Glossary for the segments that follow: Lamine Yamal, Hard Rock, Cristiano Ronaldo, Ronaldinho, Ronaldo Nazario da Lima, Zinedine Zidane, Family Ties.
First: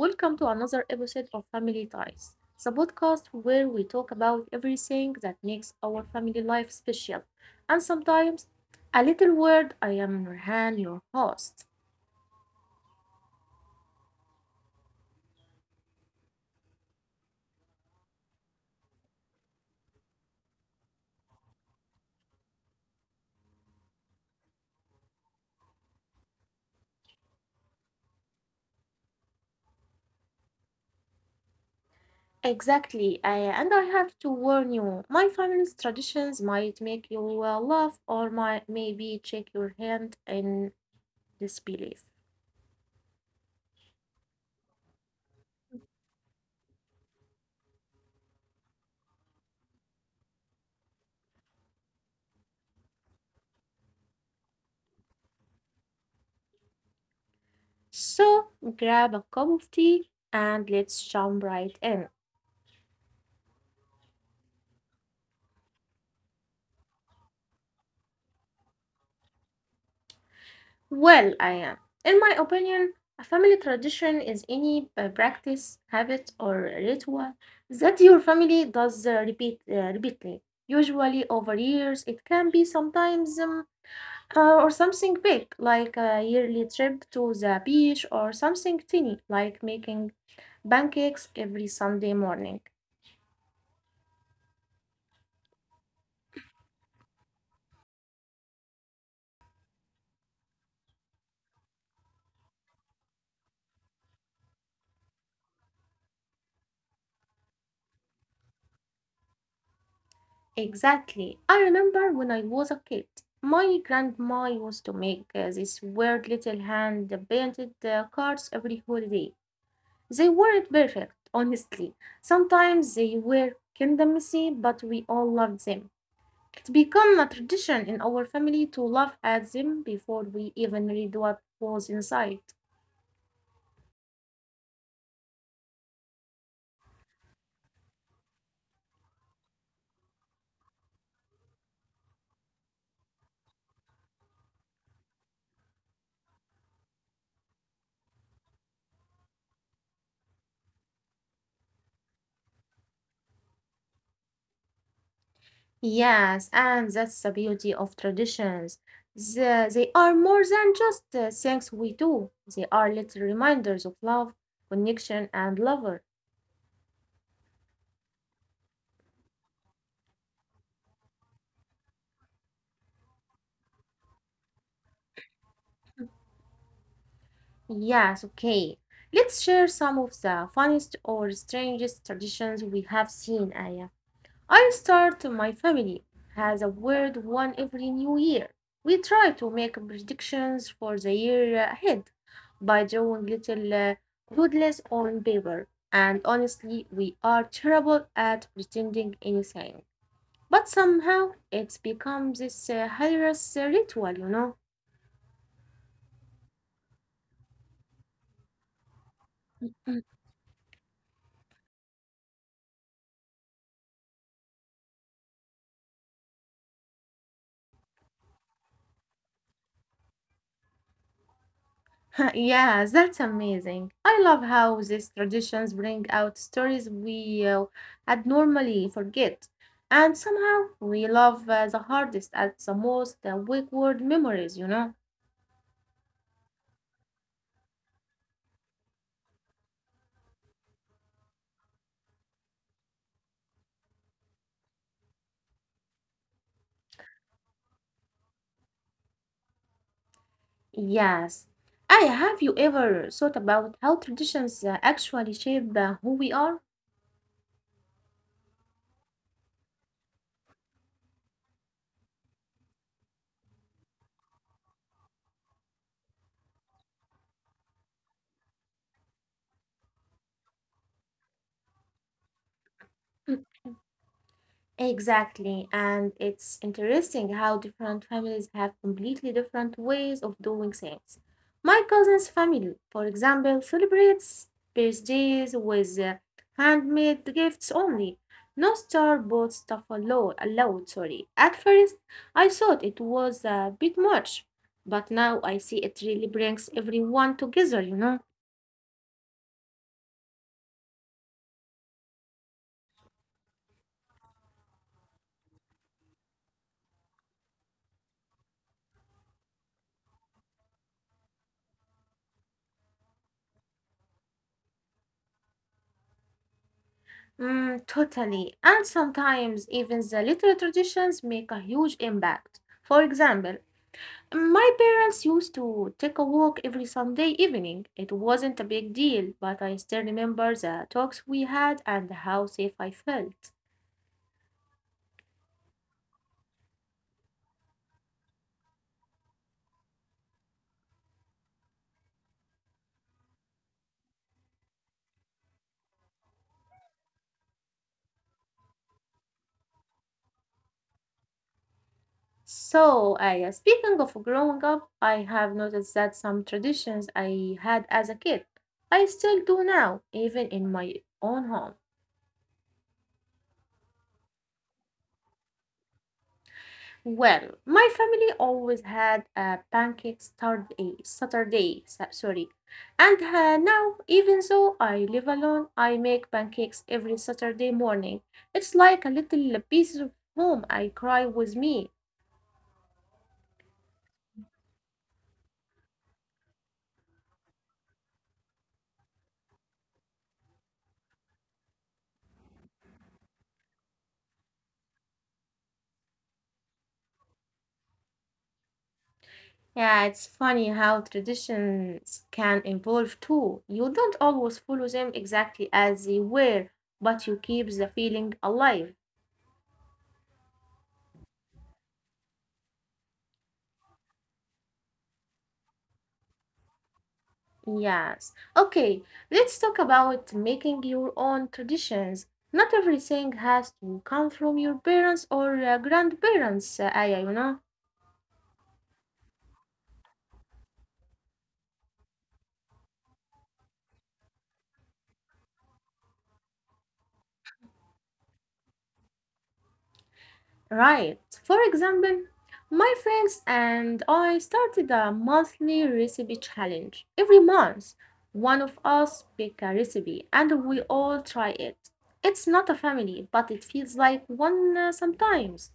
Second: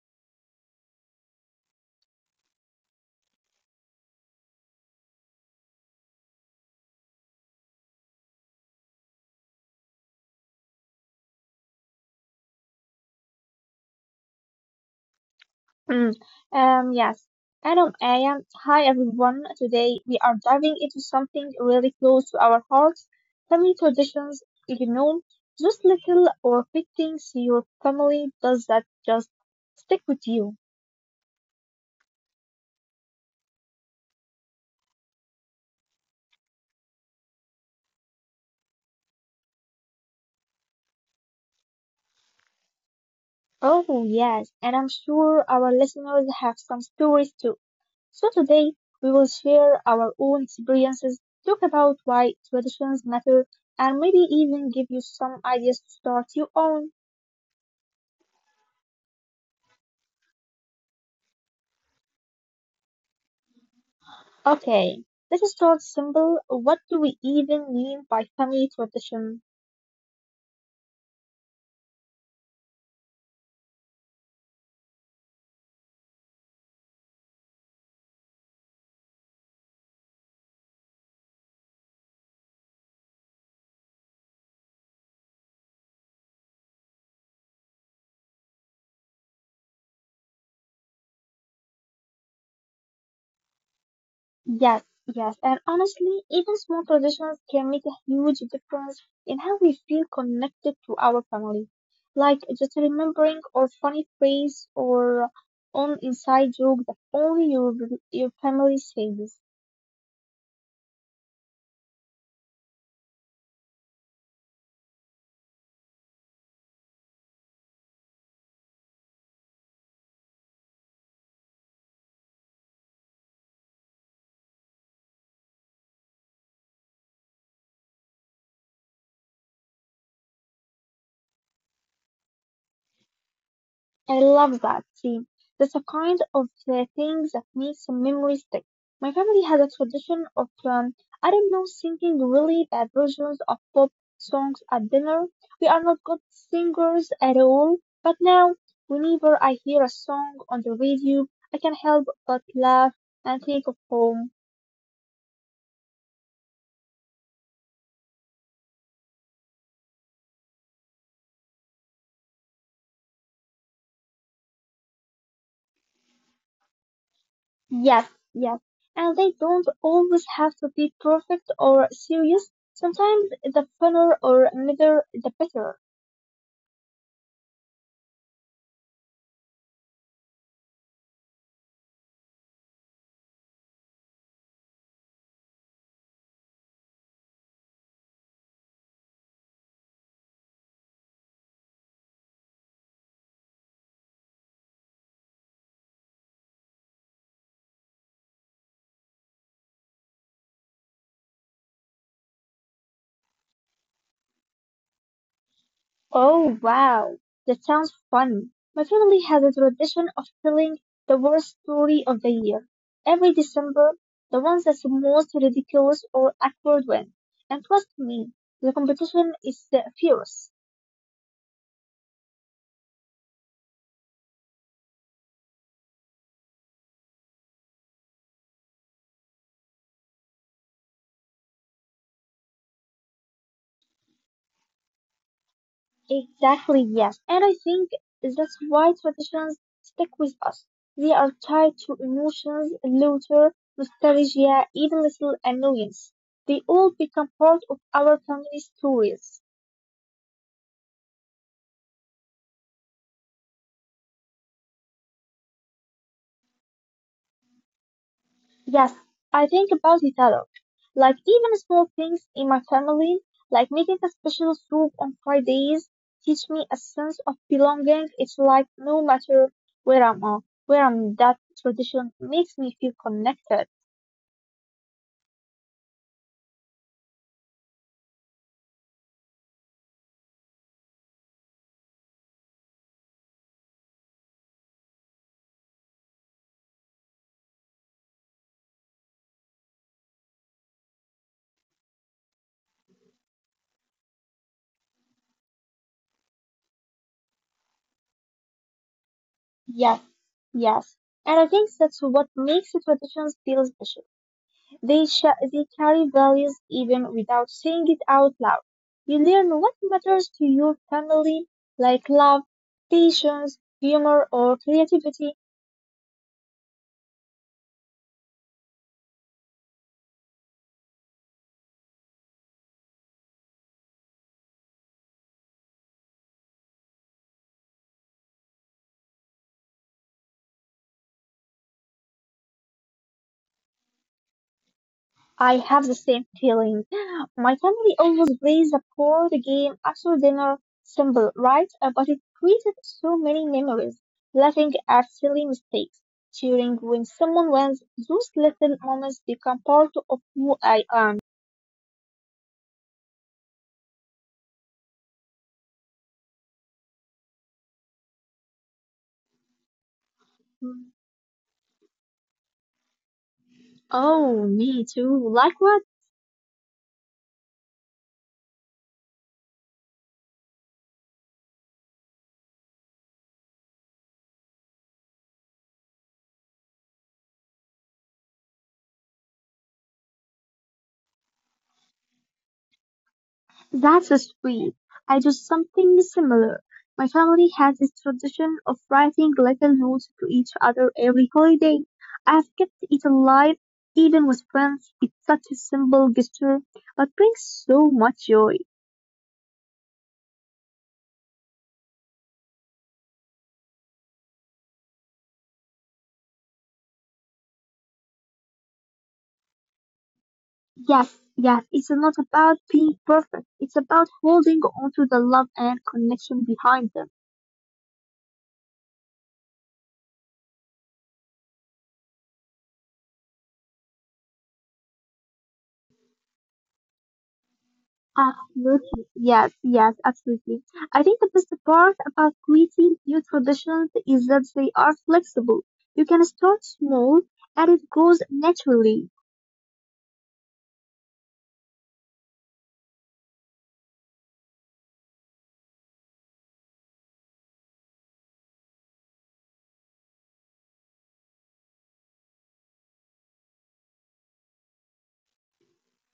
welcome to another episode of Family Ties, the podcast where we talk about everything that makes our family life special, and sometimes a little word. I am Nurhan, your host. Mm, yes. Adam, I am. Hi, everyone. Today we are diving into something really close to our hearts, family traditions. You know, those little or big things your family does that just stick with you. Exactly, I, and I have to warn you, my family's traditions might make you laugh or might maybe shake your hand in disbelief. Oh, yes. And I'm sure our listeners have some stories too. So today we will share our own experiences, talk about why traditions matter, and maybe even give you some ideas to start your own. So grab a cup of tea and let's jump right in. Okay, this is not simple. What do we even mean by family tradition? Well, I am. In my opinion, a family tradition is any practice, habit, or ritual that your family does repeatedly, usually over years. It can be sometimes or something big, like a yearly trip to the beach, or something tiny, like making pancakes every Sunday morning. Yes, yes, and honestly, even small traditions can make a huge difference in how we feel connected to our family. Like just remembering or funny phrase or on inside joke that only your family says. Exactly. I remember when I was a kid, my grandma used to make these weird little hand painted cards every holiday. They weren't perfect, honestly. Sometimes they were kinda messy, but we all loved them. It's become a tradition in our family to laugh at them before we even read what was inside. I love that. See, that's the kind of things that makes a memory stick. My family has a tradition of, I don't know, singing really bad versions of pop songs at dinner. We are not good singers at all, but now, whenever I hear a song on the radio, I can help but laugh and think of home. Yes, and that's the beauty of traditions. They are more than just things we do, they are little reminders of love, connection, and lover. Yes, yes. And they don't always have to be perfect or serious. Sometimes the funner or middle, the better. Yes, okay. Let's share some of the funniest or strangest traditions we have seen, Aya. I start my family has a weird one every new year. We try to make predictions for the year ahead by drawing little doodles on paper. And honestly, we are terrible at pretending anything. But somehow it's become this hilarious ritual, you know. Oh wow, that sounds fun. My family has a tradition of telling the worst story of the year. Every December, the ones that's the most ridiculous or awkward win. And trust me, the competition is fierce. Yes, that's amazing. I love how these traditions bring out stories we had normally forget. And somehow we love the hardest at the most wayward memories, you know? Exactly, yes. And I think that's why traditions stick with us. They are tied to emotions, laughter, nostalgia, even little annoyance. They all become part of our family stories. Yes. I have you ever thought about how traditions actually shape who we are? Yes, I think about it a lot. Like even small things in my family, like making a special soup on Fridays, teach me a sense of belonging. It's like no matter where I'm at, where I'm that tradition makes me feel connected. Exactly. And it's interesting how different families have completely different ways of doing things. My cousin's family, for example, celebrates birthdays with handmade gifts only. No store-bought stuff allowed, sorry. At first, I thought it was a bit much, but now I see it really brings everyone together, you know. Yes, yes. And I think that's what makes the traditions feel special. They carry values even without saying it out loud. You learn what matters to your family, like love, patience, humor, or creativity. Mm, totally. And sometimes even the little traditions make a huge impact. For example, my parents used to take a walk every Sunday evening. It wasn't a big deal, but I still remember the talks we had and how safe I felt. I have the same feeling. My family always plays a board game after dinner. Simple, right? But it created so many memories. Laughing at silly mistakes, cheering when someone wins. Those little moments become part of who I am. So, I, speaking of growing up, I have noticed that some traditions I had as a kid, I still do now, even in my own home. Oh, me too. Likewise. Well, my family always had a pancake Saturday, so- sorry. And now, even though I live alone, I make pancakes every Saturday morning. It's like a little piece of home I cry with me. That's sweet. I do something similar. My family has this tradition of writing little notes to each other every holiday. I've kept it alive even with friends. It's such a simple gesture, but brings so much joy. Yeah, it's funny how traditions can evolve too. You don't always follow them exactly as they were, but you keep the feeling alive. Yes, yes, it's not about being perfect. It's about holding on to the love and connection behind them. Yes. Okay, let's talk about making your own traditions. Not everything has to come from your parents or grandparents, Aya, you know? Absolutely. Yes, yes, absolutely. I think the best part about creating new traditions is that they are flexible. You can start small and it grows naturally. Right. For example, my friends and I started a monthly recipe challenge. Every month, one of us pick a recipe and we all try it. It's not a family, but it feels like one sometimes.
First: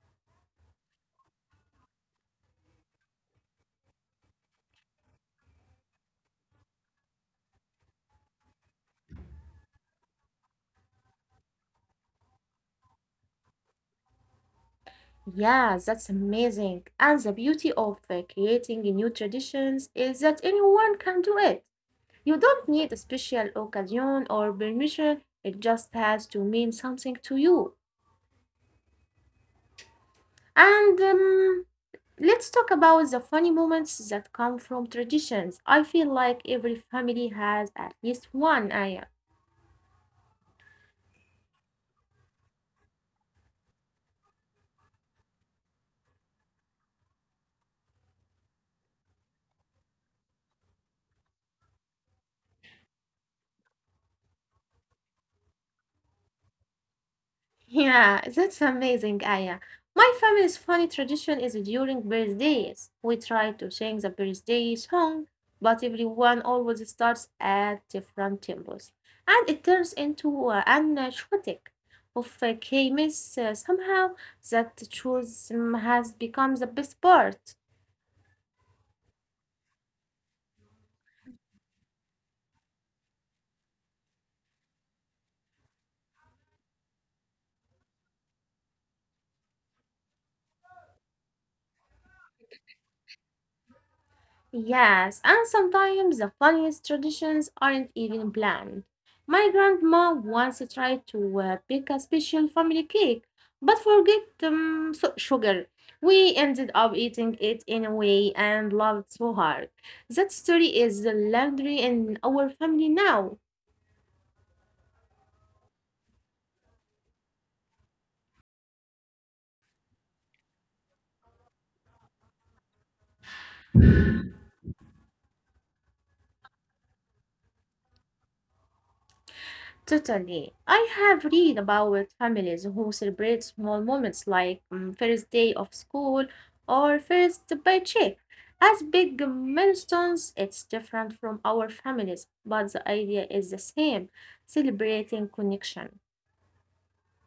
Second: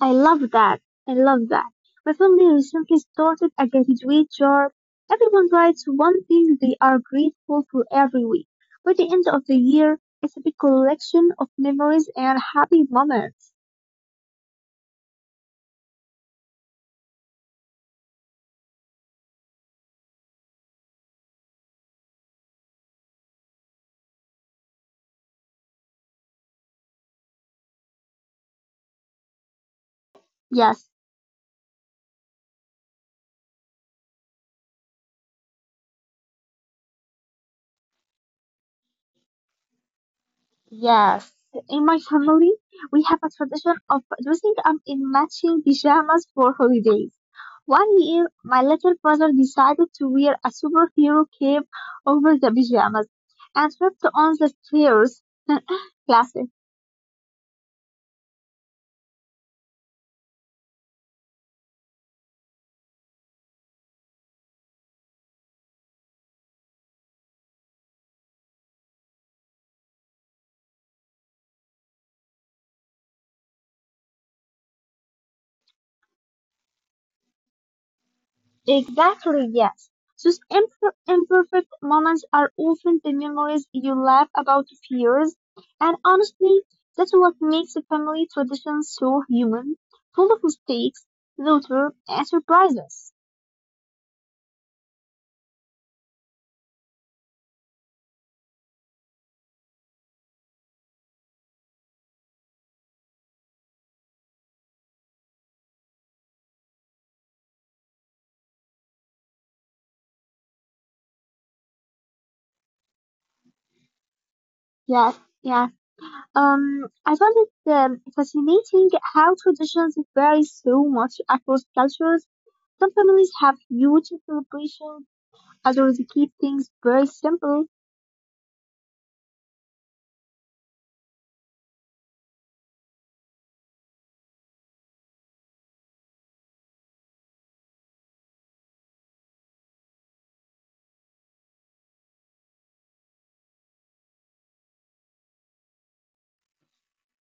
I love that. I love that. My family recently started a gratitude jar. Everyone writes one thing they are grateful for every week. By the end of the year, it's a big collection of memories and happy moments. Yeah, that's amazing. And the beauty of creating new traditions is that anyone can do it. You don't need a special occasion or permission, it just has to mean something to you. Yes. And let's talk about the funny moments that come from traditions. I feel like every family has at least one, I. Yes, in my family, we have a tradition of dressing up in matching pajamas for holidays. One year, my little brother decided to wear a superhero cape over the pajamas and tripped on the stairs. Classic. Yeah, that's amazing, Aya. My family's funny tradition is during birthdays. We try to sing the birthday song, but everyone always starts at different tempos, and it turns into an shortic of K-miss somehow that choose has become the best part. Exactly, yes. Those imperfect moments are often the memories you laugh about for years. And honestly, that's what makes a family tradition so human, full of mistakes, laughter, and surprises. Yes, and sometimes the funniest traditions aren't even planned. My grandma once tried to bake a special family cake, but forget sugar. We ended up eating it anyway and loved so hard. That story is legendary in our family now. Yes, yes. I found it fascinating how traditions vary so much across cultures. Some families have huge celebrations, others keep things very simple. Totally. I have read about families who celebrate small moments like mm, first day of school or first paycheck as big milestones. It's different from our families, but the idea is the same, celebrating connection.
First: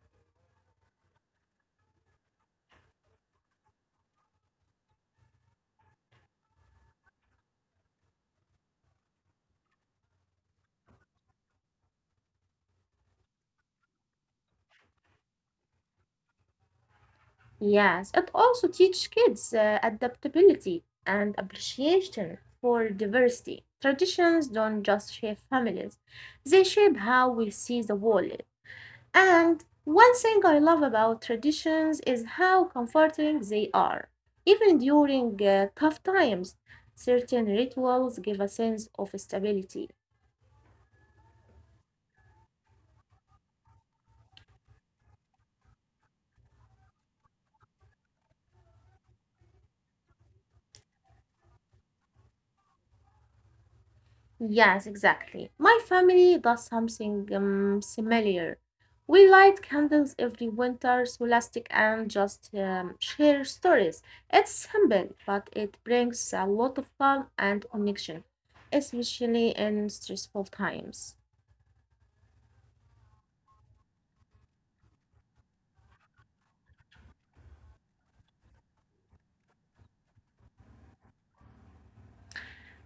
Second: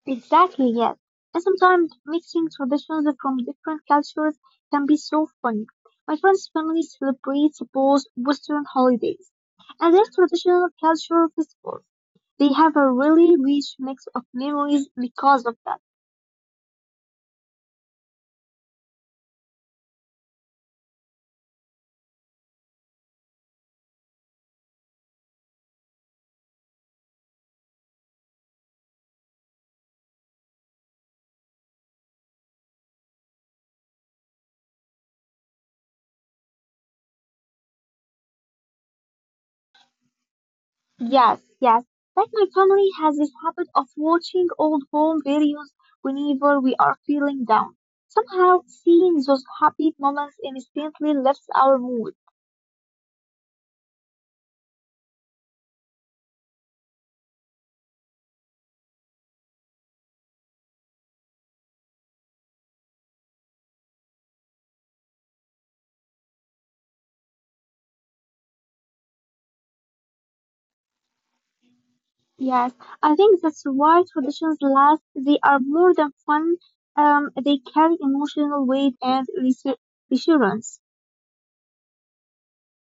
Exactly, yes. And sometimes mixing traditions from different cultures can be so fun. My friend's family celebrates both Western holidays and their traditional cultural festivals. They have a really rich mix of memories because of that. Yes, it also teaches kids adaptability and appreciation for diversity. Traditions don't just shape families, they shape how we see the world. And one thing I love about traditions is how comforting they are. Even during tough times, certain rituals give a sense of stability. Yes, yes. Like my family has this habit of watching old home videos whenever we are feeling down. Somehow, seeing those happy moments instantly lifts our mood. Yes, exactly. My family does something similar. We light candles every winter, solastic, and just share stories. It's simple, but it brings a lot of calm and connection, especially in stressful times. Yes, I think that's why traditions last. They are more than fun. They carry emotional weight and reassurance.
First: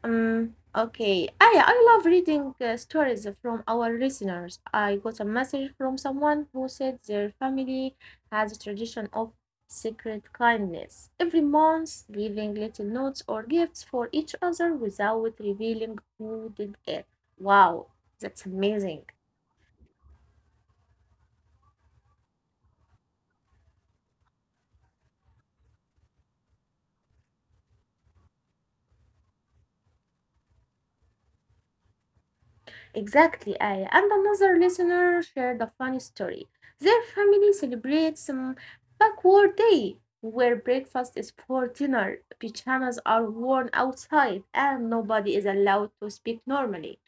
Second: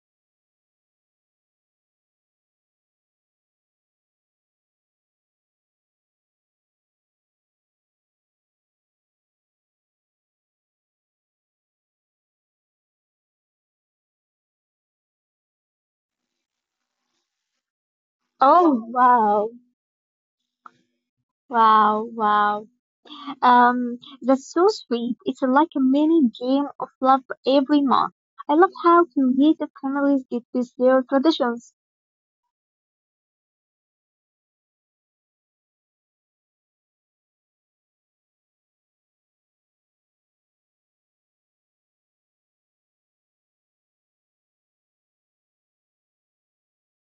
Okay. Ah. Yeah. I love reading stories from our listeners. I got a message from someone who said their family has a tradition of secret kindness. Every month, leaving little notes or gifts for each other without revealing who did it. Wow, that's Oh, amazing. wow. Wow, wow. That's so sweet. It's like a mini game of love every month. I love how creative families get with their traditions. Exactly, Aya. And another listener shared a funny story. Their family celebrates Backward Day, where breakfast is for dinner, pajamas are worn outside, and nobody is allowed to speak normally.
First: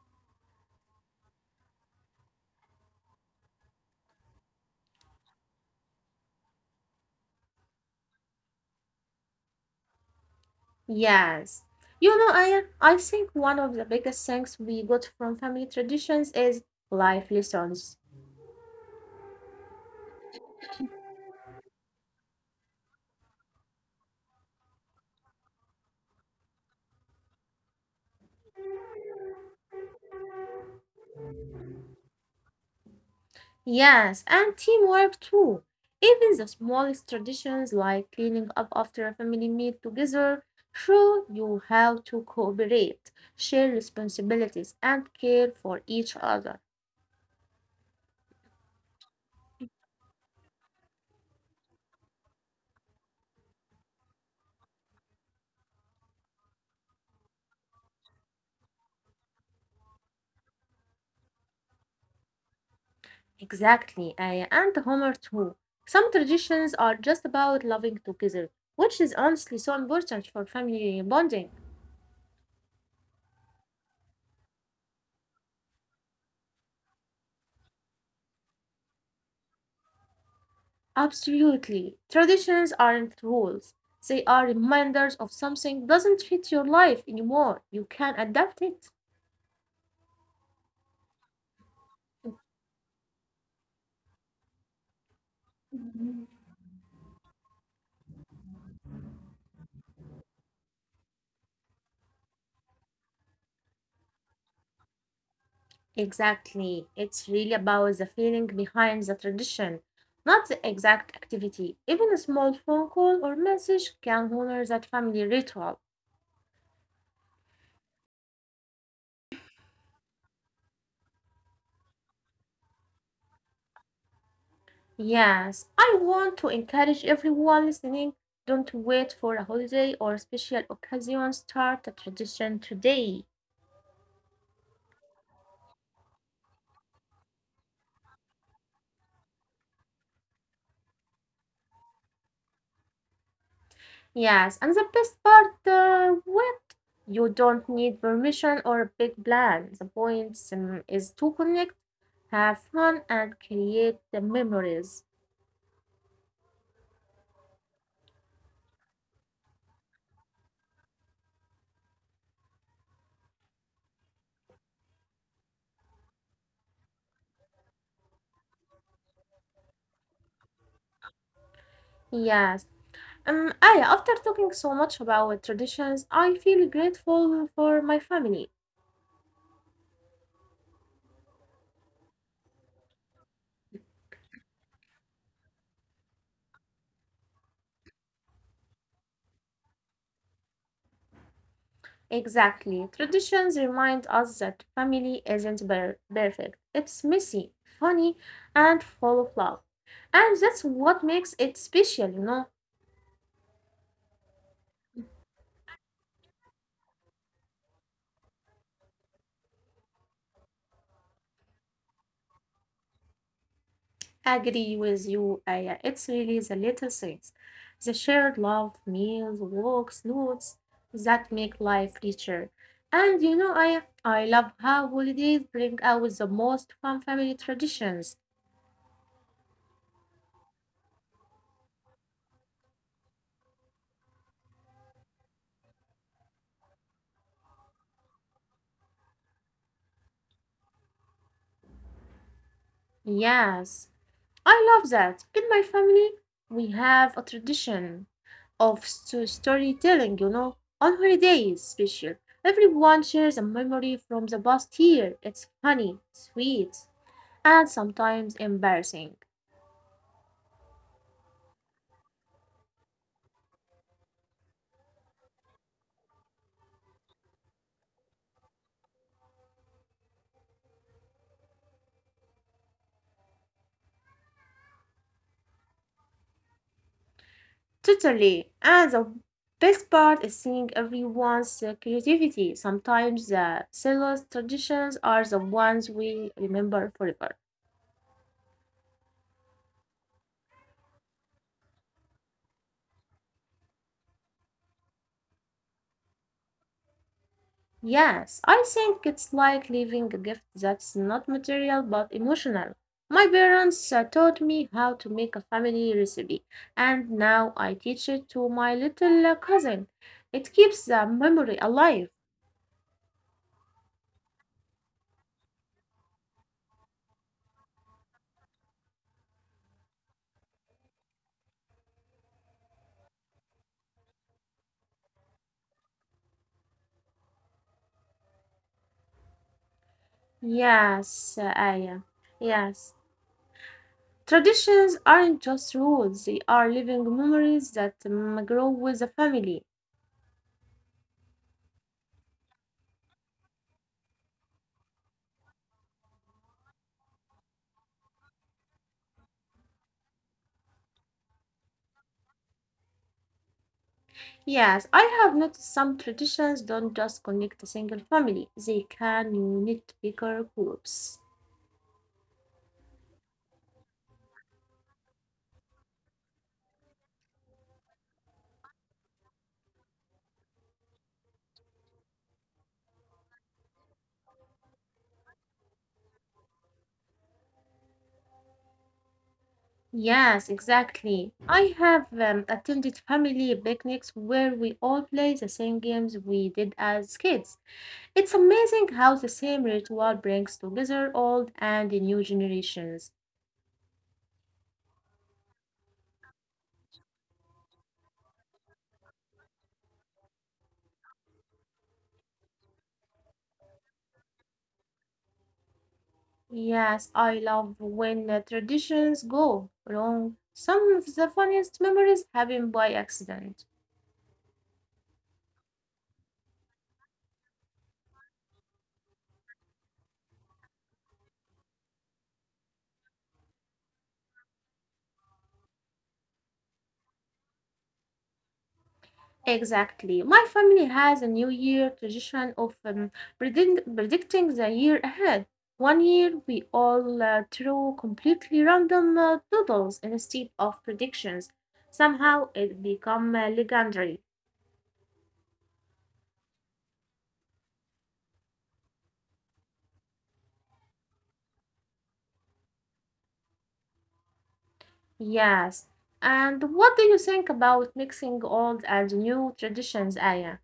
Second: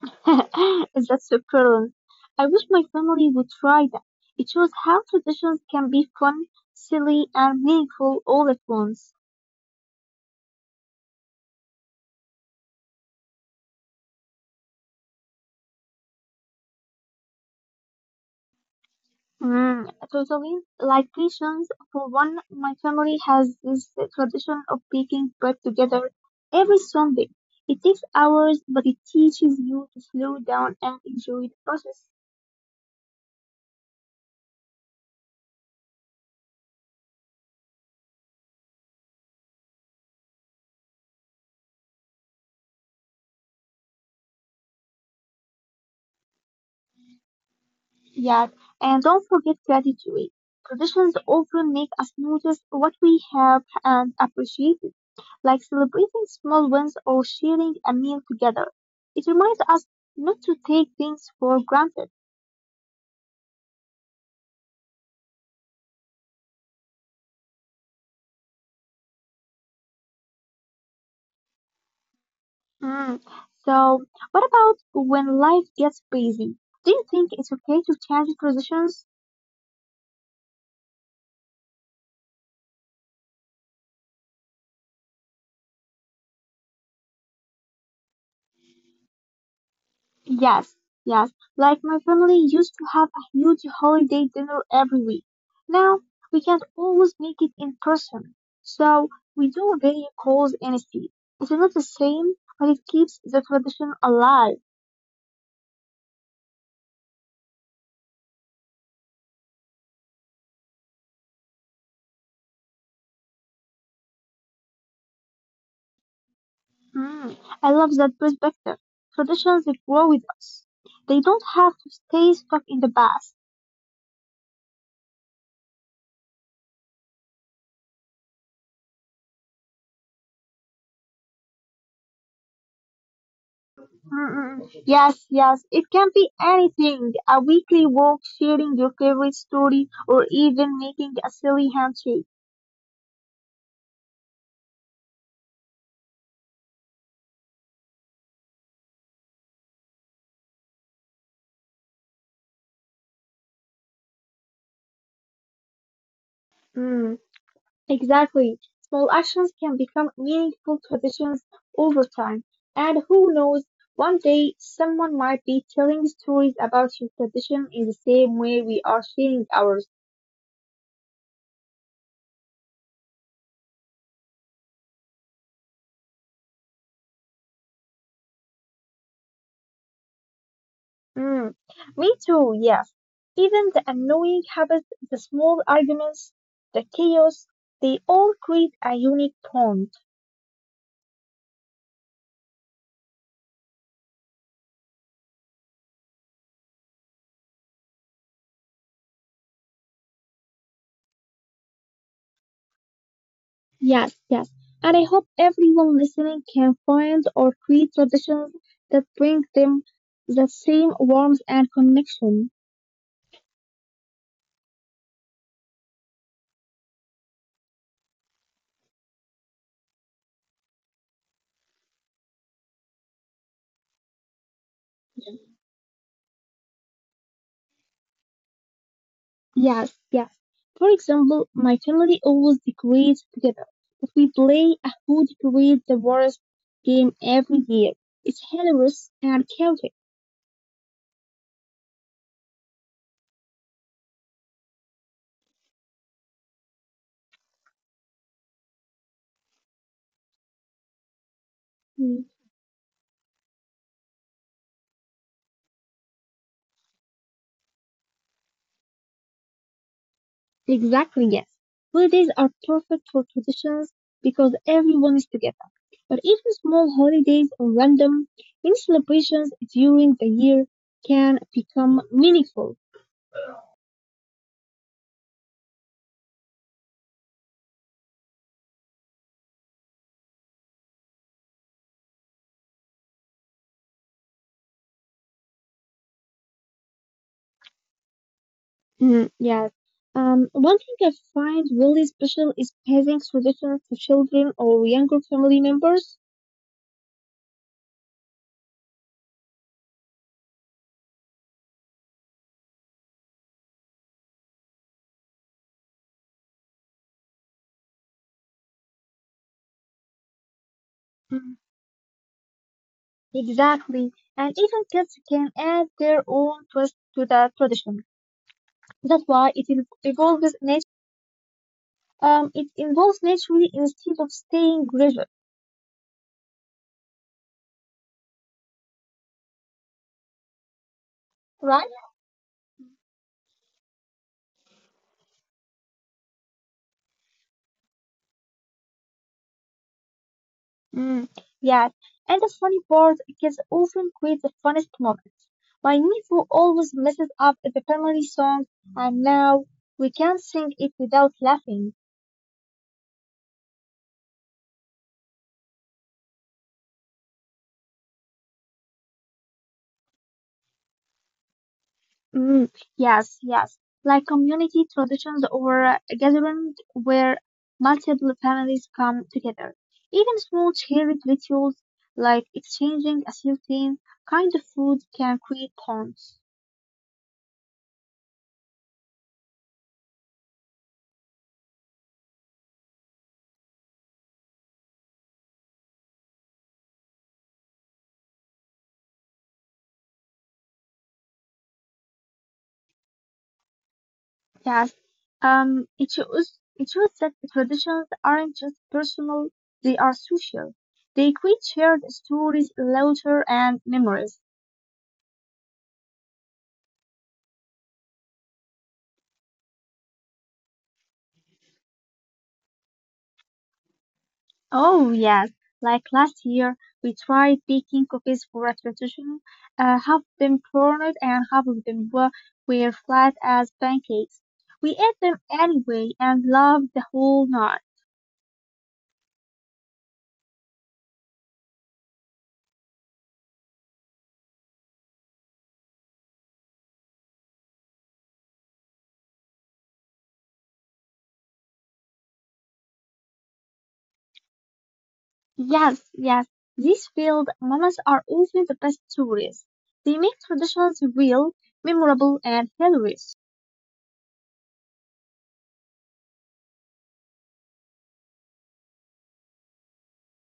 That's superb. I wish my family would try that. It shows how traditions can be fun, silly, and meaningful all at once. Yes. You know, Aya, I think one of the biggest things we got from family traditions is life lessons. Mm, totally. Like Christians, for one, my family has this tradition of baking bread together every Sunday. It takes hours, but it teaches you to slow down and enjoy the process. Yes, and teamwork too. Even the smallest traditions like cleaning up after a family meal together show you how to cooperate, share responsibilities, and care for each other. Yes, and don't forget gratitude. Traditions often make us notice what we have and appreciate it, like celebrating small wins or sharing a meal together. It reminds us not to take things for granted. Exactly, I and Homer too. Some traditions are just about loving together, which is honestly so important for family bonding. Mm. So, what about when life gets busy? Do you think it's okay to change traditions? Absolutely. Traditions aren't rules. They are reminders of something doesn't fit your life anymore. You can adapt it. Yes, yes. Like my family used to have a huge holiday dinner every week. Now, Mhm. we can't always make it in person. So, we do video calls instead. It's not the same, but it keeps the tradition alive. Exactly. It's really about the feeling behind the tradition, not the exact activity. Even a small phone call or message can honor that family ritual. Mm. I love that perspective. Traditions that grow with us. They don't have to stay stuck in the past. Yes, I want to encourage everyone listening, don't wait for a holiday or special occasion, start a tradition today. Mm-mm. Yes, yes, it can be anything. A weekly walk, sharing your favorite story, or even making a silly handshake. Yes, and the best part, what? You don't need permission or a big plan. The point is to connect, have fun and create the memories. Mm, exactly. Small actions can become meaningful traditions over time. And who knows, one day someone might be telling stories about your tradition in the same way we are sharing ours. Yes. Aya, after talking so much about traditions, I feel grateful for my family. Mm, me too, yes. Even the annoying habits, the small arguments, the chaos, they all create a unique bond. Exactly. Traditions remind us that family isn't perfect. It's messy, funny, and full of love. And that's what makes it special, you know. Yes, yes. And I hope everyone listening can find or create traditions that bring them the same warmth and connection. Agree with you, Aya. It's really the little things, the shared love, meals, walks, notes that make life richer. And you know, Aya, I love how holidays bring out the most fun family traditions. Yes, yes. For example, my family always decorates together, but we play a who decorates the worst game every year. It's hilarious and chaotic. Yes, I love that. In my family, we have a tradition of storytelling, you know, on holidays special. Everyone shares a memory from the past year. It's funny, sweet, and sometimes embarrassing. Exactly, yes. Holidays are perfect for traditions because everyone is together. But even small holidays or random mini celebrations during the year can become meaningful. Totally. And the best part is seeing everyone's creativity. Sometimes the silliest traditions are the ones we remember forever. Mm, yes. One thing I find really special is passing traditions to children or younger family members. Yes, I think it's like leaving a gift that's not material but emotional. My parents taught me how to make a family recipe, and now I teach it to my little cousin. It keeps the Mm, memory alive. exactly. And even kids can add their own twist to the tradition. That's why it evolves naturally instead of staying rigid, Yes, right? Aya. Yes. Traditions aren't just rules, they are living memories that grow with the family. Mm, yes. And the funny part, kids often create the funniest moments. My nephew always messes up the family song, and now we can't sing it without laughing. Yes, I have noticed some traditions don't just connect a single family, they can unite bigger groups. Mm, yes, yes. Like community traditions or gatherings where multiple families come together. Even small shared rituals like exchanging a certain kind of food can create bonds. Yes, exactly. I have attended family picnics where we all play the same games we did as kids. It's amazing how the same ritual brings together old and new generations. Yes, it shows that traditions aren't just personal; they are social. They create shared stories, laughter, and memories. Yes, I love when traditions go wrong. Some of the funniest memories happen by accident. Oh yes, like last year we tried baking cookies for a tradition. Half of them burned and half of them were flat as pancakes. We ate them anyway and loved the whole night. Exactly. My family has a New Year tradition of predicting the year ahead. One year, we all threw completely random doodles instead of predictions. Somehow, it became legendary. Yes, yes. These field mamas are often the best tourists. They make traditions real, memorable, and hilarious. Yes. And what do you think about mixing old and new traditions, Aya?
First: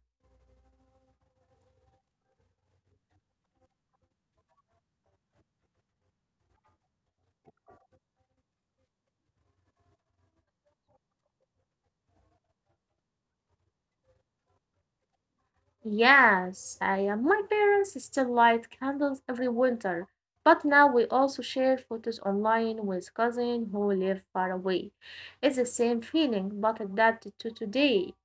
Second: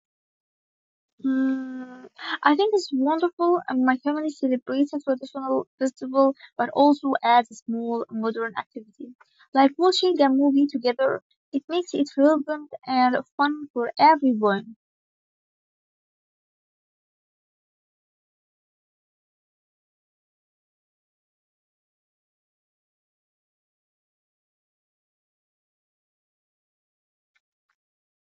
Mm, I think it's wonderful. And My family celebrates a traditional festival, but also adds a small modern activity, like watching a movie together. It makes it relevant and fun for everyone. Yes, I am. My parents still light candles every winter, but now we also share photos online with cousins who live far away. It's the same feeling, but adapted to today.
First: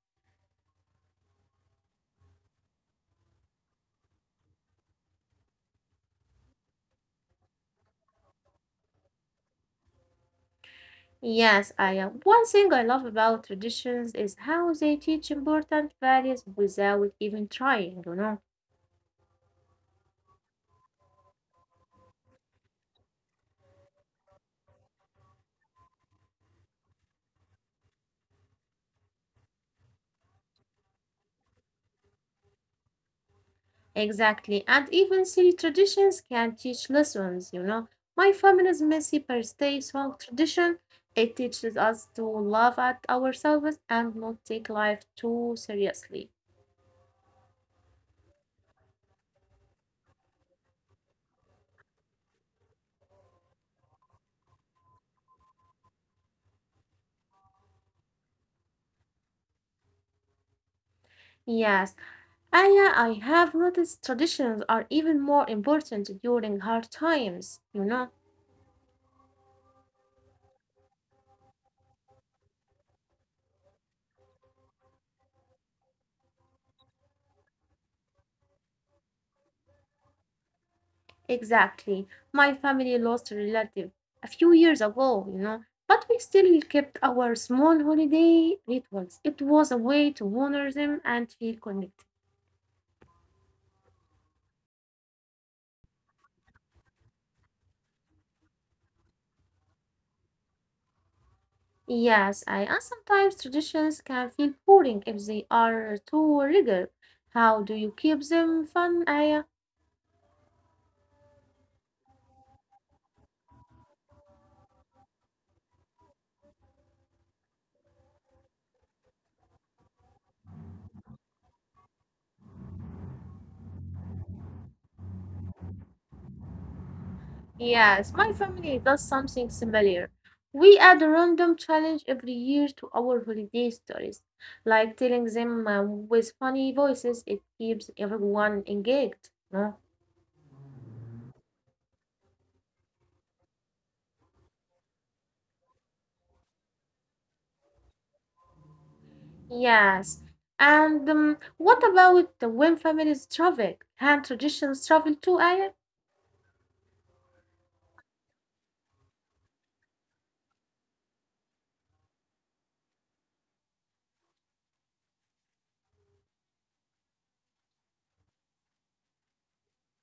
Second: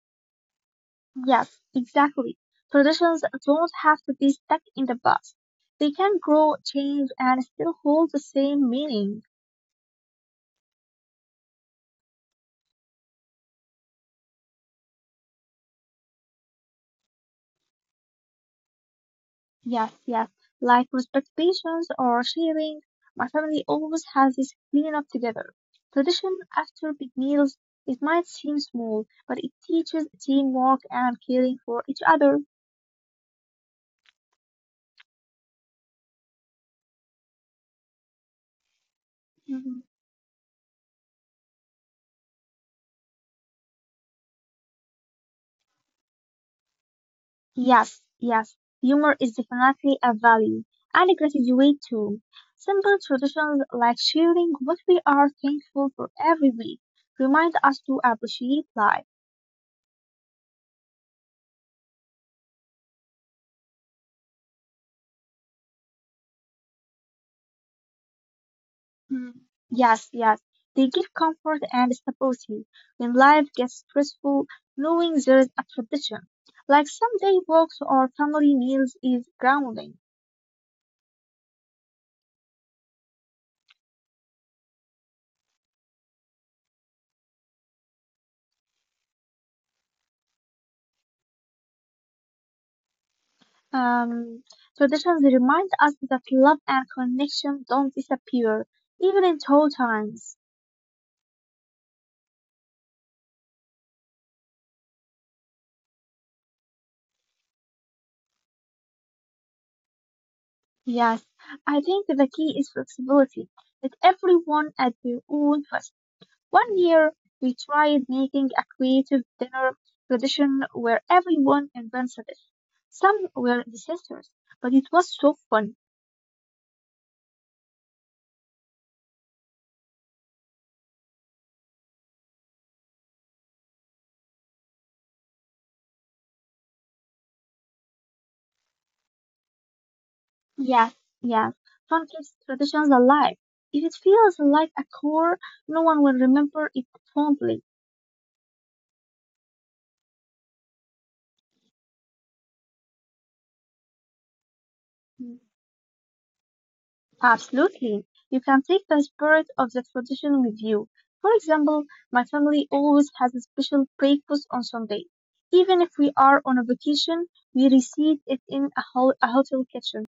Yes, exactly. Traditions don't have to be stuck in the past. They can grow, change, and still hold the same meaning. Yes, I am. One thing I love about traditions is how they teach important values without even trying, you know. Yes, yes. Like respectations or sharing, my family always has this clean up together. Tradition after big meals, it might seem small, but it teaches teamwork and caring for each other. Exactly. And even silly traditions can teach lessons, you know. My family's messy birthday Mhm. song tradition, it teaches us to laugh at ourselves and not take life too seriously. Yes, yes. Humor is definitely a value and gratitude too. Simple traditions like sharing what we are thankful for every week remind us to appreciate life. Yes, and yeah, I have noticed traditions are even more important during hard times, you know. Mm, yes, yes. They give comfort and stability when life gets stressful, knowing there is a tradition. Like someday walks or family meals is grounding. Exactly. My family lost a relative a few years ago, you know, but we still kept our small holiday rituals. It was a way to honor them and feel connected. Um, Traditions remind us that love and connection don't disappear, even in tough times. Yes, I, and sometimes traditions can feel boring if they are too rigid. How do you keep them fun? I Yes, I think the key is flexibility. Let everyone at their own pace. One year, we tried making a creative dinner tradition where everyone invents a dish. Some were disasters, but it was so fun. Yes, my family does something similar. We add a random challenge every year to our holiday stories, like telling them with funny voices. It keeps everyone engaged, no? Yes, yes, fun keeps traditions alive. If it feels like a chore, no one will remember it fondly. Yes. And what about the when families travel? Can traditions travel too, Mm. Aya? Absolutely. You can take the spirit of the tradition with you. For example, my family always has a special breakfast on Sunday. Even if we are on a vacation, we receive it in a hotel kitchen.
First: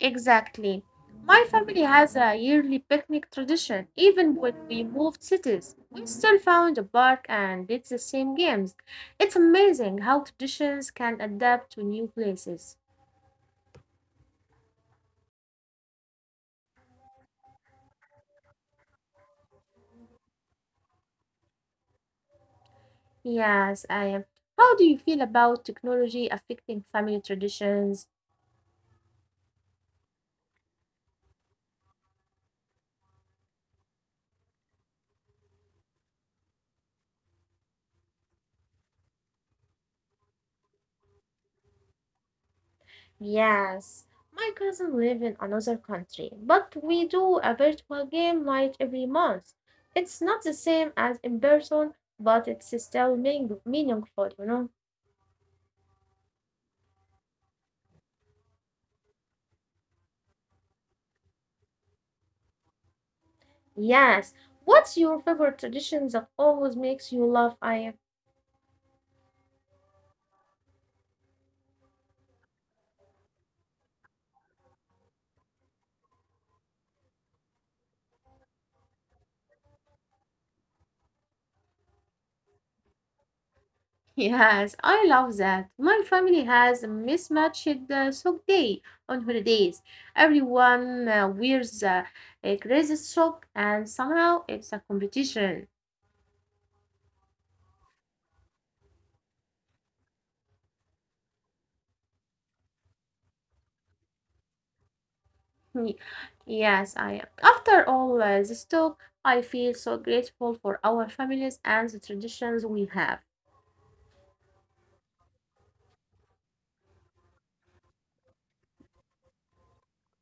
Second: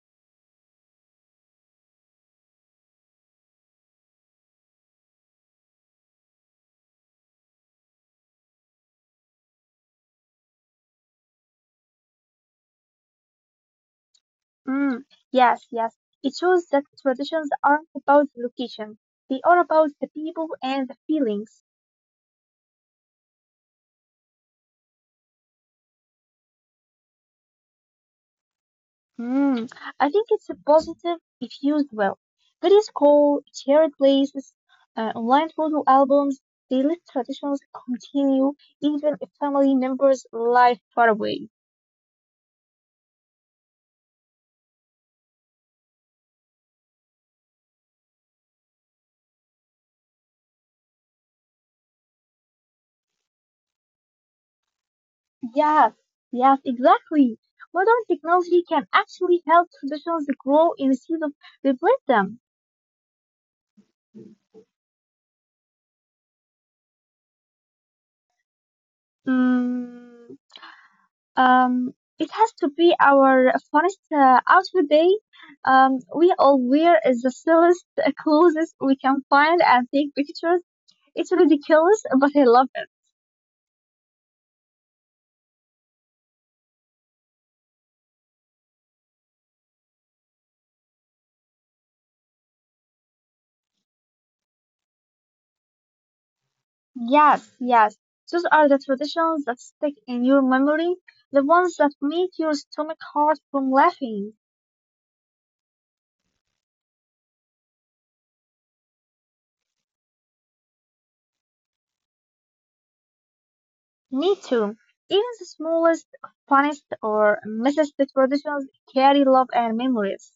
Exactly. My family has a yearly picnic tradition. Even when we moved cities, we still found a park and did the same games. It's amazing how traditions can adapt to new places. Mm, yes, yes. It shows that traditions aren't about the location. They are about the people and the feelings. Yes, I am. How do you feel about technology affecting family traditions? Mm, I think it's a positive if used well. Videos call, shared places, online photo albums, they let traditions continue even if family members live far away. Yes, my cousin live in another country, but we do a virtual game night every month. It's not the same as in person, but it's still meaningful. Yes, yes, exactly. Modern technology can actually help traditions grow instead of replace them. Yes. What's your favorite tradition that always makes you laugh, Aya? Mm. Um, it has to be our funnest outfit day. We all wear the silliest clothes we can find and take pictures. It's ridiculous, but I love it. Yes, I love that. My family has a mismatched sock day on holidays. Everyone wears a crazy sock, and somehow it's a competition. Yes, yes. Those are the traditions that stick in your memory, the ones that make your stomach hurt from laughing. Yes, I am. After all this talk, I feel so grateful for our families and the traditions we have. Me too. Even the smallest, funniest, or missest traditions carry love and memories.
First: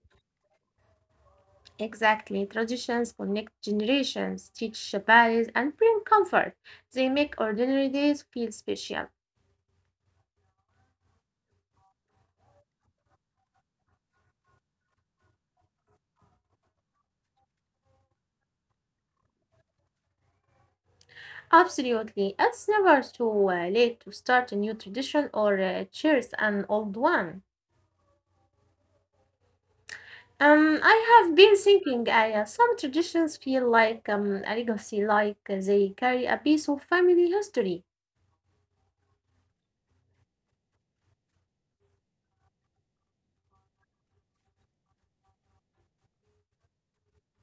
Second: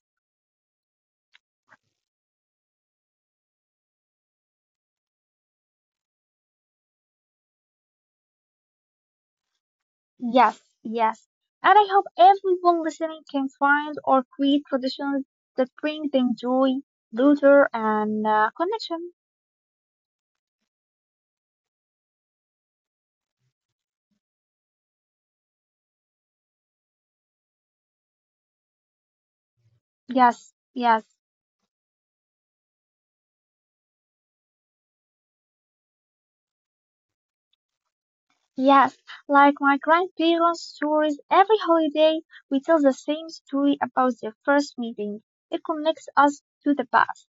Exactly. Traditions connect generations, teach Shabbatis, and bring comfort. They make ordinary days feel special. Yes, yes. And I hope everyone listening can find or create traditions that bring them joy, laughter, and connection. Absolutely. It's never too late to start a new tradition or cherish an old one. Yes, Um, yes, I have been thinking, Aya, some traditions feel like a legacy, like they carry a piece of family history. yes. Like my grandparents' stories, every holiday we tell the same story about their first meeting. It connects us to the past.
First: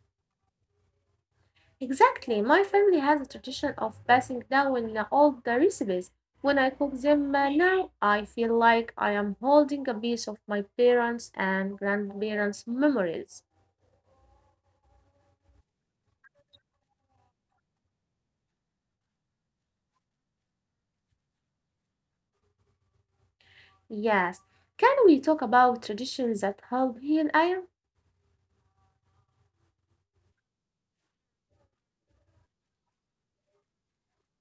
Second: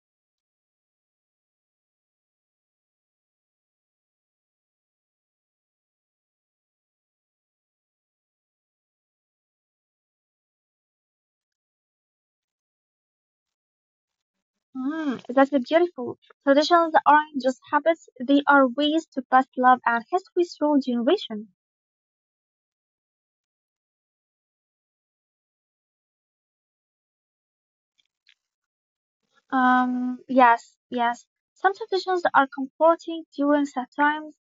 Exactly. My family has a tradition of passing down all the recipes. When I cook them now, I feel like I am holding a piece of my parents' and grandparents' memories. Mm, that's beautiful. Traditions aren't just habits, they are ways to pass love and history through generation. Yes. Can we talk about traditions that help heal iron? Yes, yes. Some traditions are comforting during sad times.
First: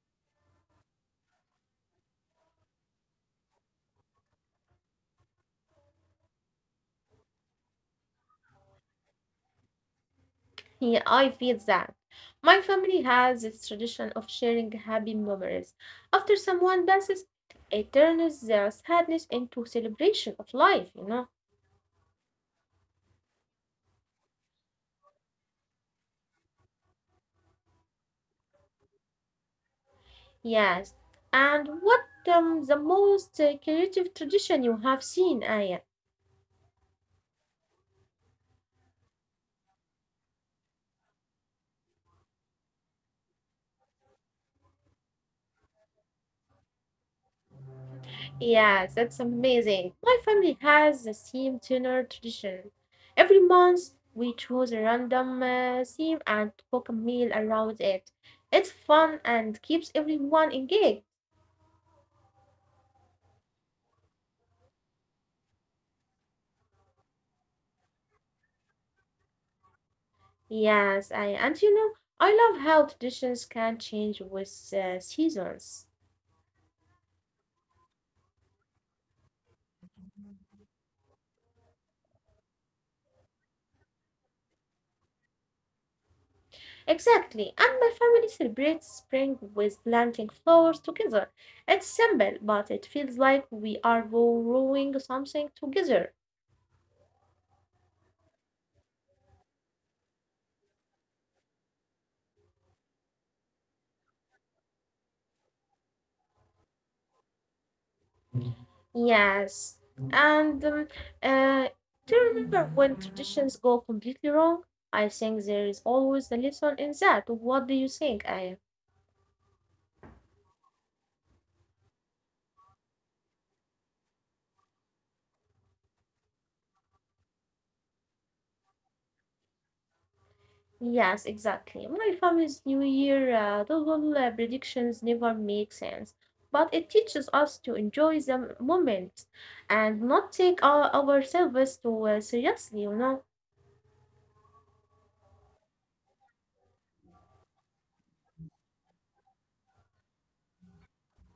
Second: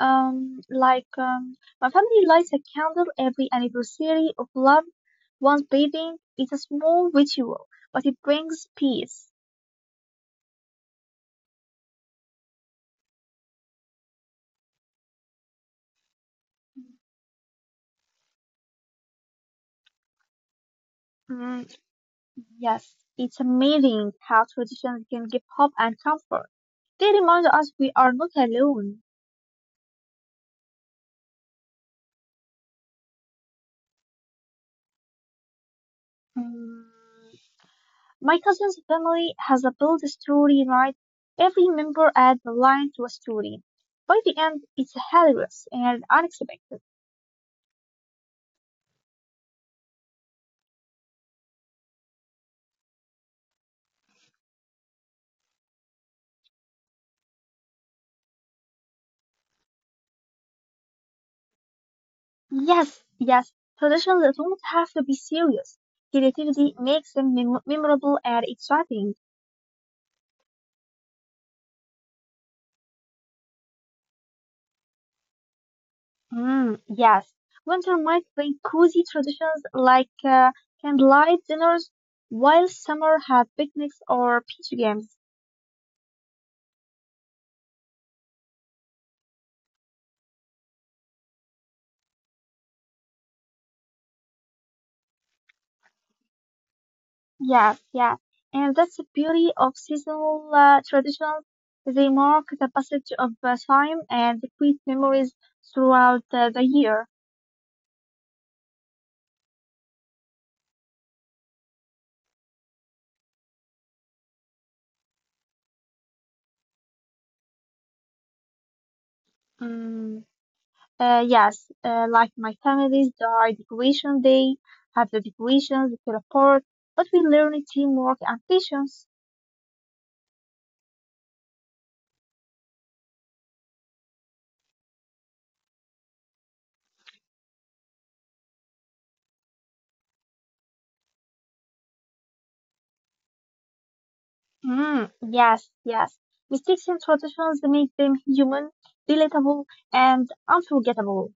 Um, like um, my family lights a candle every anniversary of love. One's bathing is a small ritual, but it brings peace. Yeah, I feel that. My family has this tradition of sharing happy memories. After someone passes, it turns their sadness into celebration of life. Mm, yes, it's amazing how traditions can give hope and comfort. They remind us we are not alone. Yes. And what the most creative tradition you have seen, Aya? Mm, my cousin's family has a build a story night. Every member adds a line to a story. By the end, it's hilarious and unexpected. Yes, that's amazing. My family has the same dinner tradition. Every month, we choose a random theme and cook a meal around it. It's fun and keeps everyone engaged. Yes, yes, traditions don't have to be serious. Creativity makes them memorable and exciting. Yes, Aya. And you know, I love how traditions can change with seasons. Mm, yes, winter might bring cozy traditions like candlelight dinners, while summer has picnics or beach games. Exactly, and my family celebrates spring with planting flowers together. It's simple, but it feels like we are growing something together. Yeah, yeah, and that's the beauty of seasonal traditions. They mark the passage of time and create memories throughout the year. Yes, and uh, do you remember when traditions go completely wrong? I think there is always a lesson in that. What do you think, Aya? Mm, yes, like my family's our decoration day, have the decorations, the teleport, but we learn teamwork and patience. Yes, exactly. My family's New Year, the whole predictions never make sense, but it teaches us to enjoy the moment and not take ourselves too seriously. Mm, yes, yes. Mistakes and traditions make them human, relatable, and unforgettable.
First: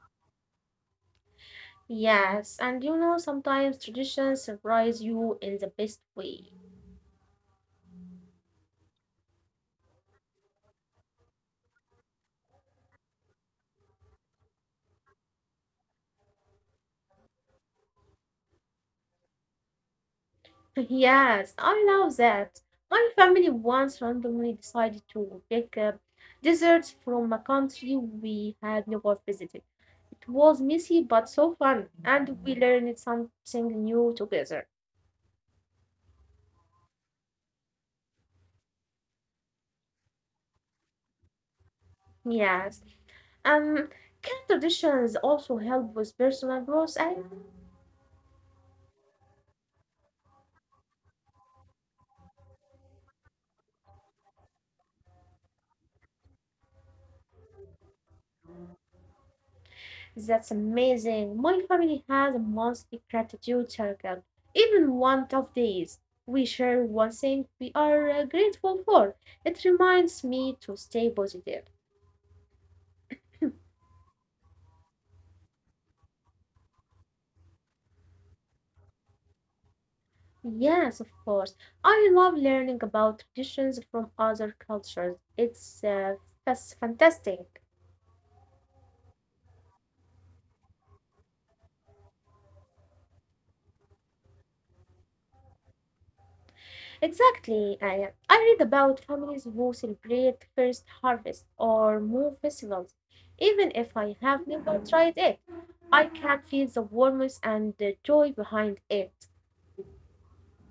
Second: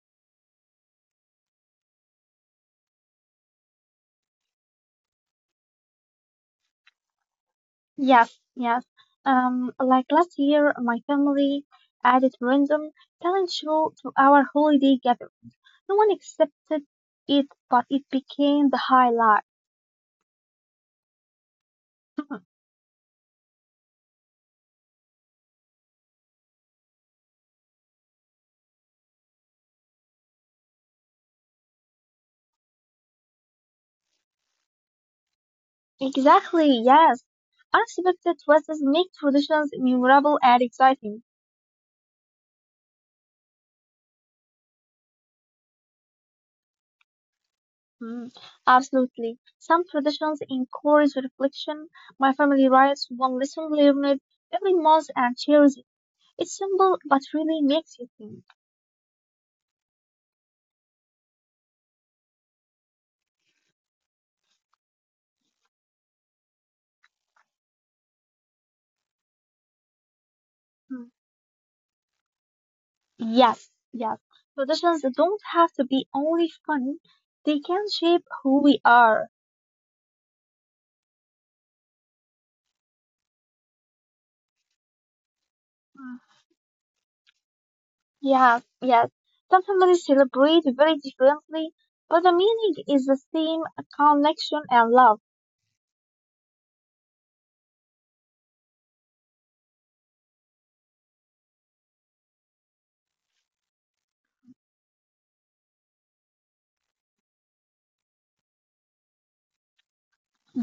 Yes, and you know, sometimes traditions surprise you in the best way. Yes, yes. Like last year, my family added random talent show to our holiday gathering. No one accepted it, but it became the highlight. Yes, I love that. My family once randomly decided to pick up desserts from a country we had never visited. It was messy but so fun, and we learned something new together. Exactly, yes. Unexpected twists make traditions memorable and exciting. Yes, um, can traditions also help with personal growth, and Mm, absolutely. Some traditions encourage reflection. My family writes one lesson learned every month and shares it. It's simple, but really makes you think. that's amazing. My family has a monthly gratitude circle. Even one tough days, we share one thing we are grateful for. It reminds me to Hmm. stay positive. Yes, yes. Traditions don't have to be only fun. They can shape who we are. Yes, of course. I love learning about traditions from other cultures. It's Mm. Fantastic. Yes, yes. Some families celebrate very differently, but the meaning is the same connection and love. Exactly. I read about families who celebrate first harvest or moon festivals. Even if I have never tried it, I can feel the warmth and the joy behind it.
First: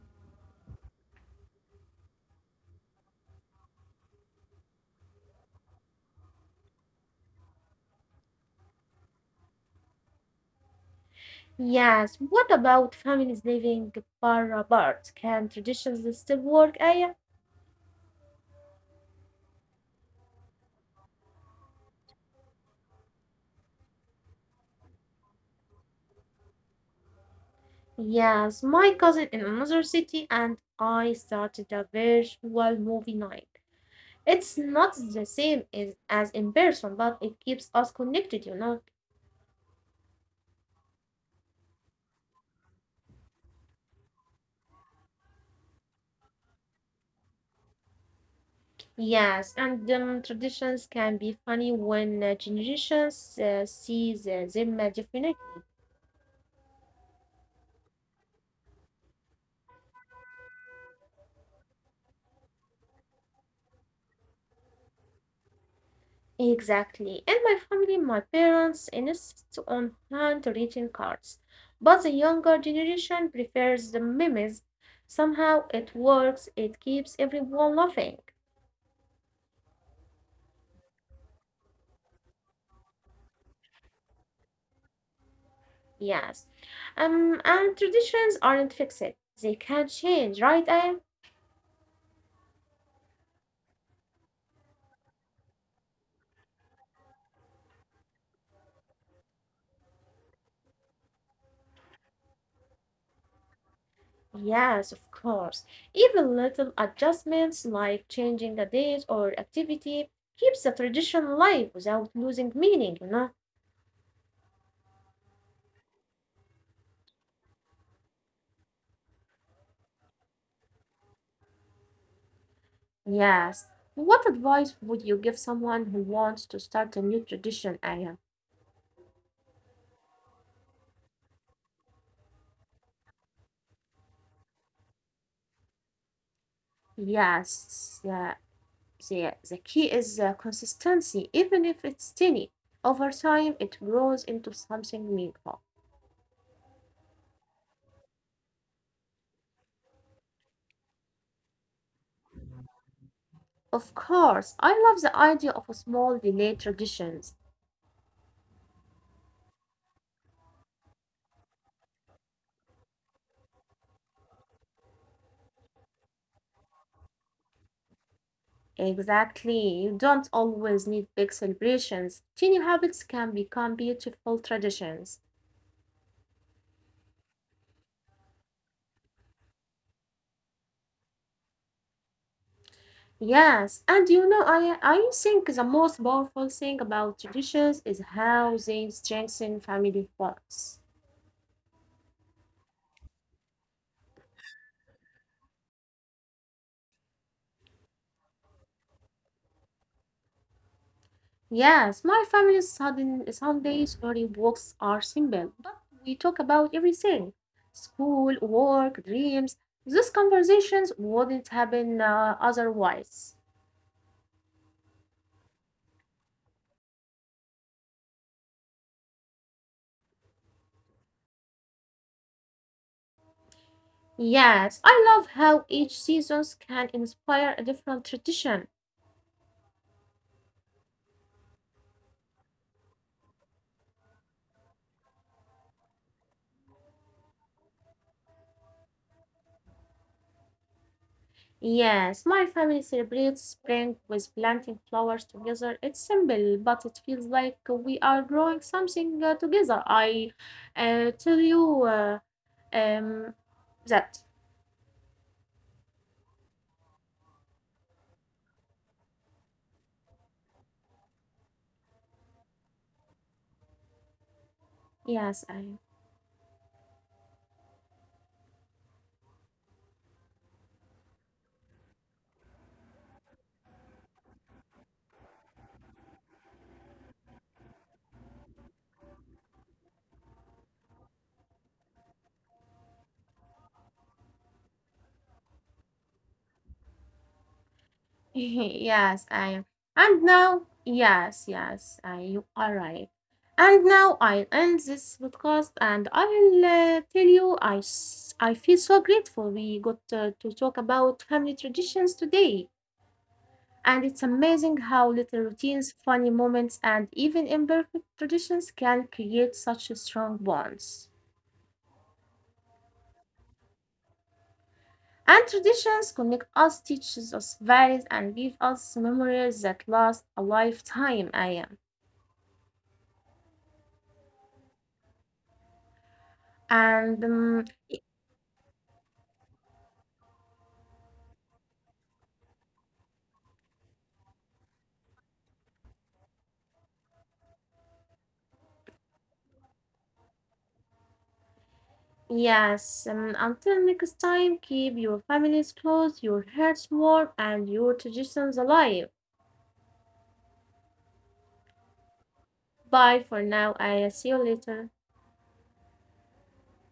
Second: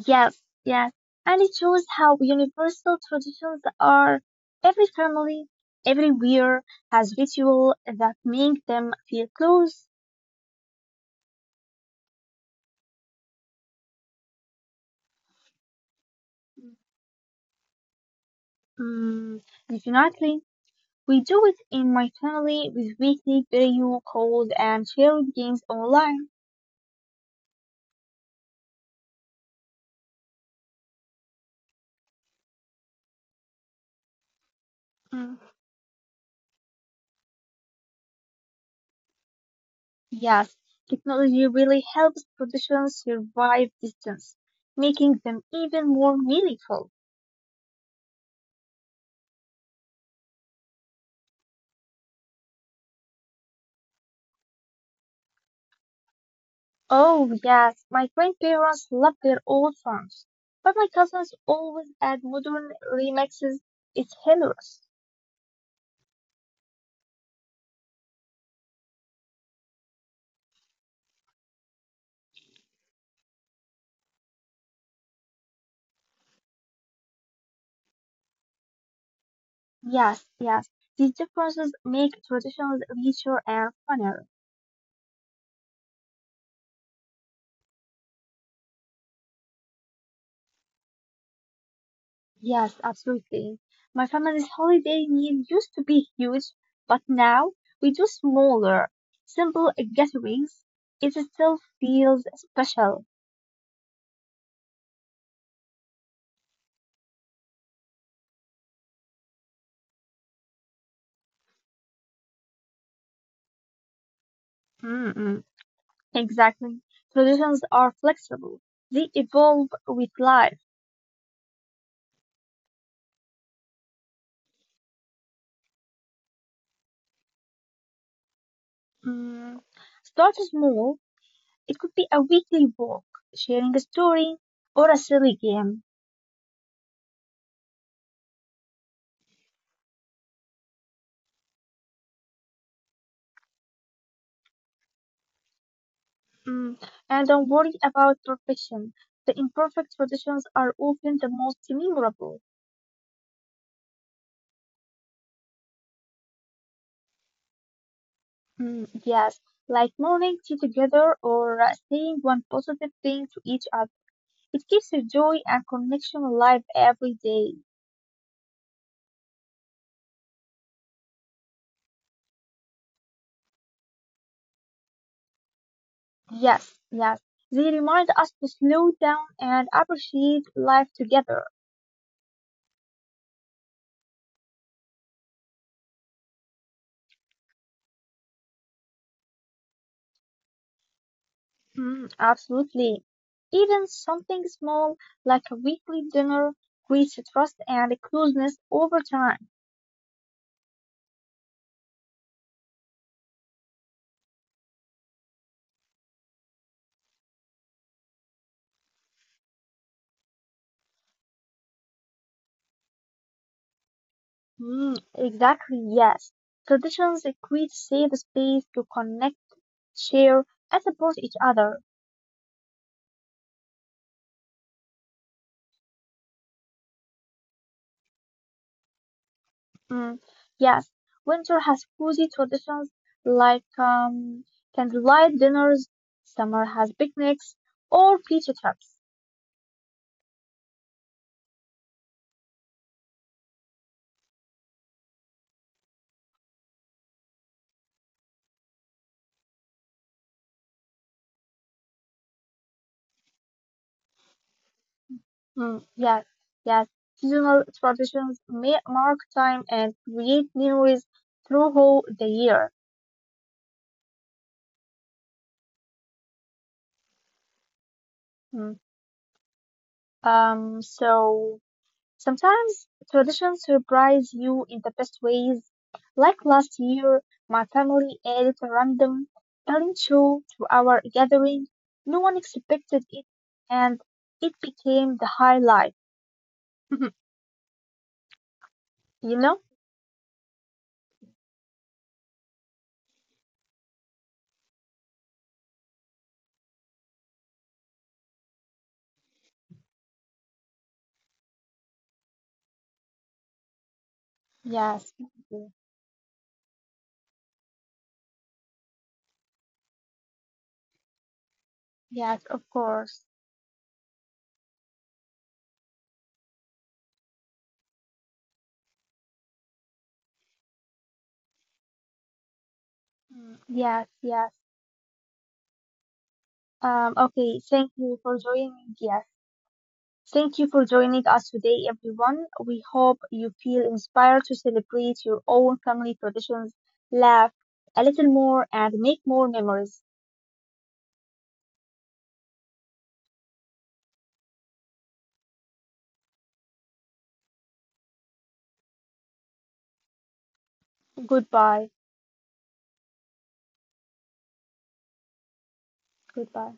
Yes, yes. And it shows how universal traditions are. Every family, everywhere has ritual that make them feel close. Yes, what about families living far apart? Can traditions still work, Aya? Mm, definitely. We do it in my family with weekly video calls and shared games online. Yes, my cousin in another city and I started a virtual movie night. It's not the Mm. same as in person, But it keeps us connected. You know. Yes, technology really helps traditions survive distance, making them even more meaningful. Yes, and traditions can be funny when generations see them differently. Oh, yes, my grandparents love their old songs, but my cousins always add modern remixes. It's hilarious. Exactly. And my family, my parents insist on handwritten cards, but the younger generation prefers the memes. Somehow it works, it keeps everyone laughing. Yes, yes, these differences make traditions richer and funnier. Yes. And traditions aren't fixed, they can change, right, Aya? Yes, absolutely. My family's holiday meal used to be huge, but now we do smaller, simple gatherings. It still feels special. Yes, of course. Even little adjustments like changing a date or activity keeps the tradition alive without losing meaning? Mm-mm. Exactly. Traditions are flexible. They evolve with life. Yes. What advice would you give someone who wants to start a new tradition, Aya? Mm. Start small. It could be a weekly walk, sharing a story, or a silly game. Yes, the key is consistency, even if it's tiny. Over time, it grows into something meaningful. Mm. And don't worry about perfection. The imperfect traditions are often the most memorable. Of course, I love the idea of small relay traditions. Mm, yes, like morning tea together or saying one positive thing to each other. It keeps the joy and connection alive every day. Exactly. You don't always need big celebrations. Tiny habits can become beautiful traditions. Yes, yes. They remind us to slow down and appreciate life together. Yes, and you know, I think the most powerful thing about traditions is how they strengthen family bonds. Mm, absolutely. Even something small like a weekly dinner creates a trust and a closeness over time. Yes, my family's sudden Sunday story walks are simple, but we talk about everything: school, work, dreams. These conversations wouldn't happen otherwise. Mm, exactly, yes. Traditions create safe space to connect, share, and support each other. Yes, I love how each seasons can inspire a different tradition. Mm, yes, winter has cozy traditions like candlelight dinners, summer has picnics or beach trips. Yes, my family celebrates spring with planting flowers together. It's simple, but it feels like we are growing something together. I tell you um, that. Mm, yes, yes, seasonal traditions may mark time and create memories throughout the year. Yes, I Mm, Um, so Sometimes traditions surprise you in the best ways. Like last year, my family added a random talent show to our gathering. No one expected it, and it became the highlight. Yes, I You am. know? And now, yes, yes, you are right. And now I'll end this podcast and I'll tell you I feel so grateful we got to talk about family traditions today. And it's amazing how Yes, little routines, funny moments, and even imperfect traditions can create such a strong bonds. yes, of course. And traditions connect us, teaches us values, and give us memories that last a lifetime. I am. Mm, yes, yes. And Okay, thank you for joining. Yes. Thank you for joining us today, everyone. We hope you feel inspired to celebrate your own family traditions, laugh a little more, and make more memories. yes, until next time, keep your families close, your hearts warm, and your traditions alive. Goodbye. Bye for now. I'll see you later. Goodbye.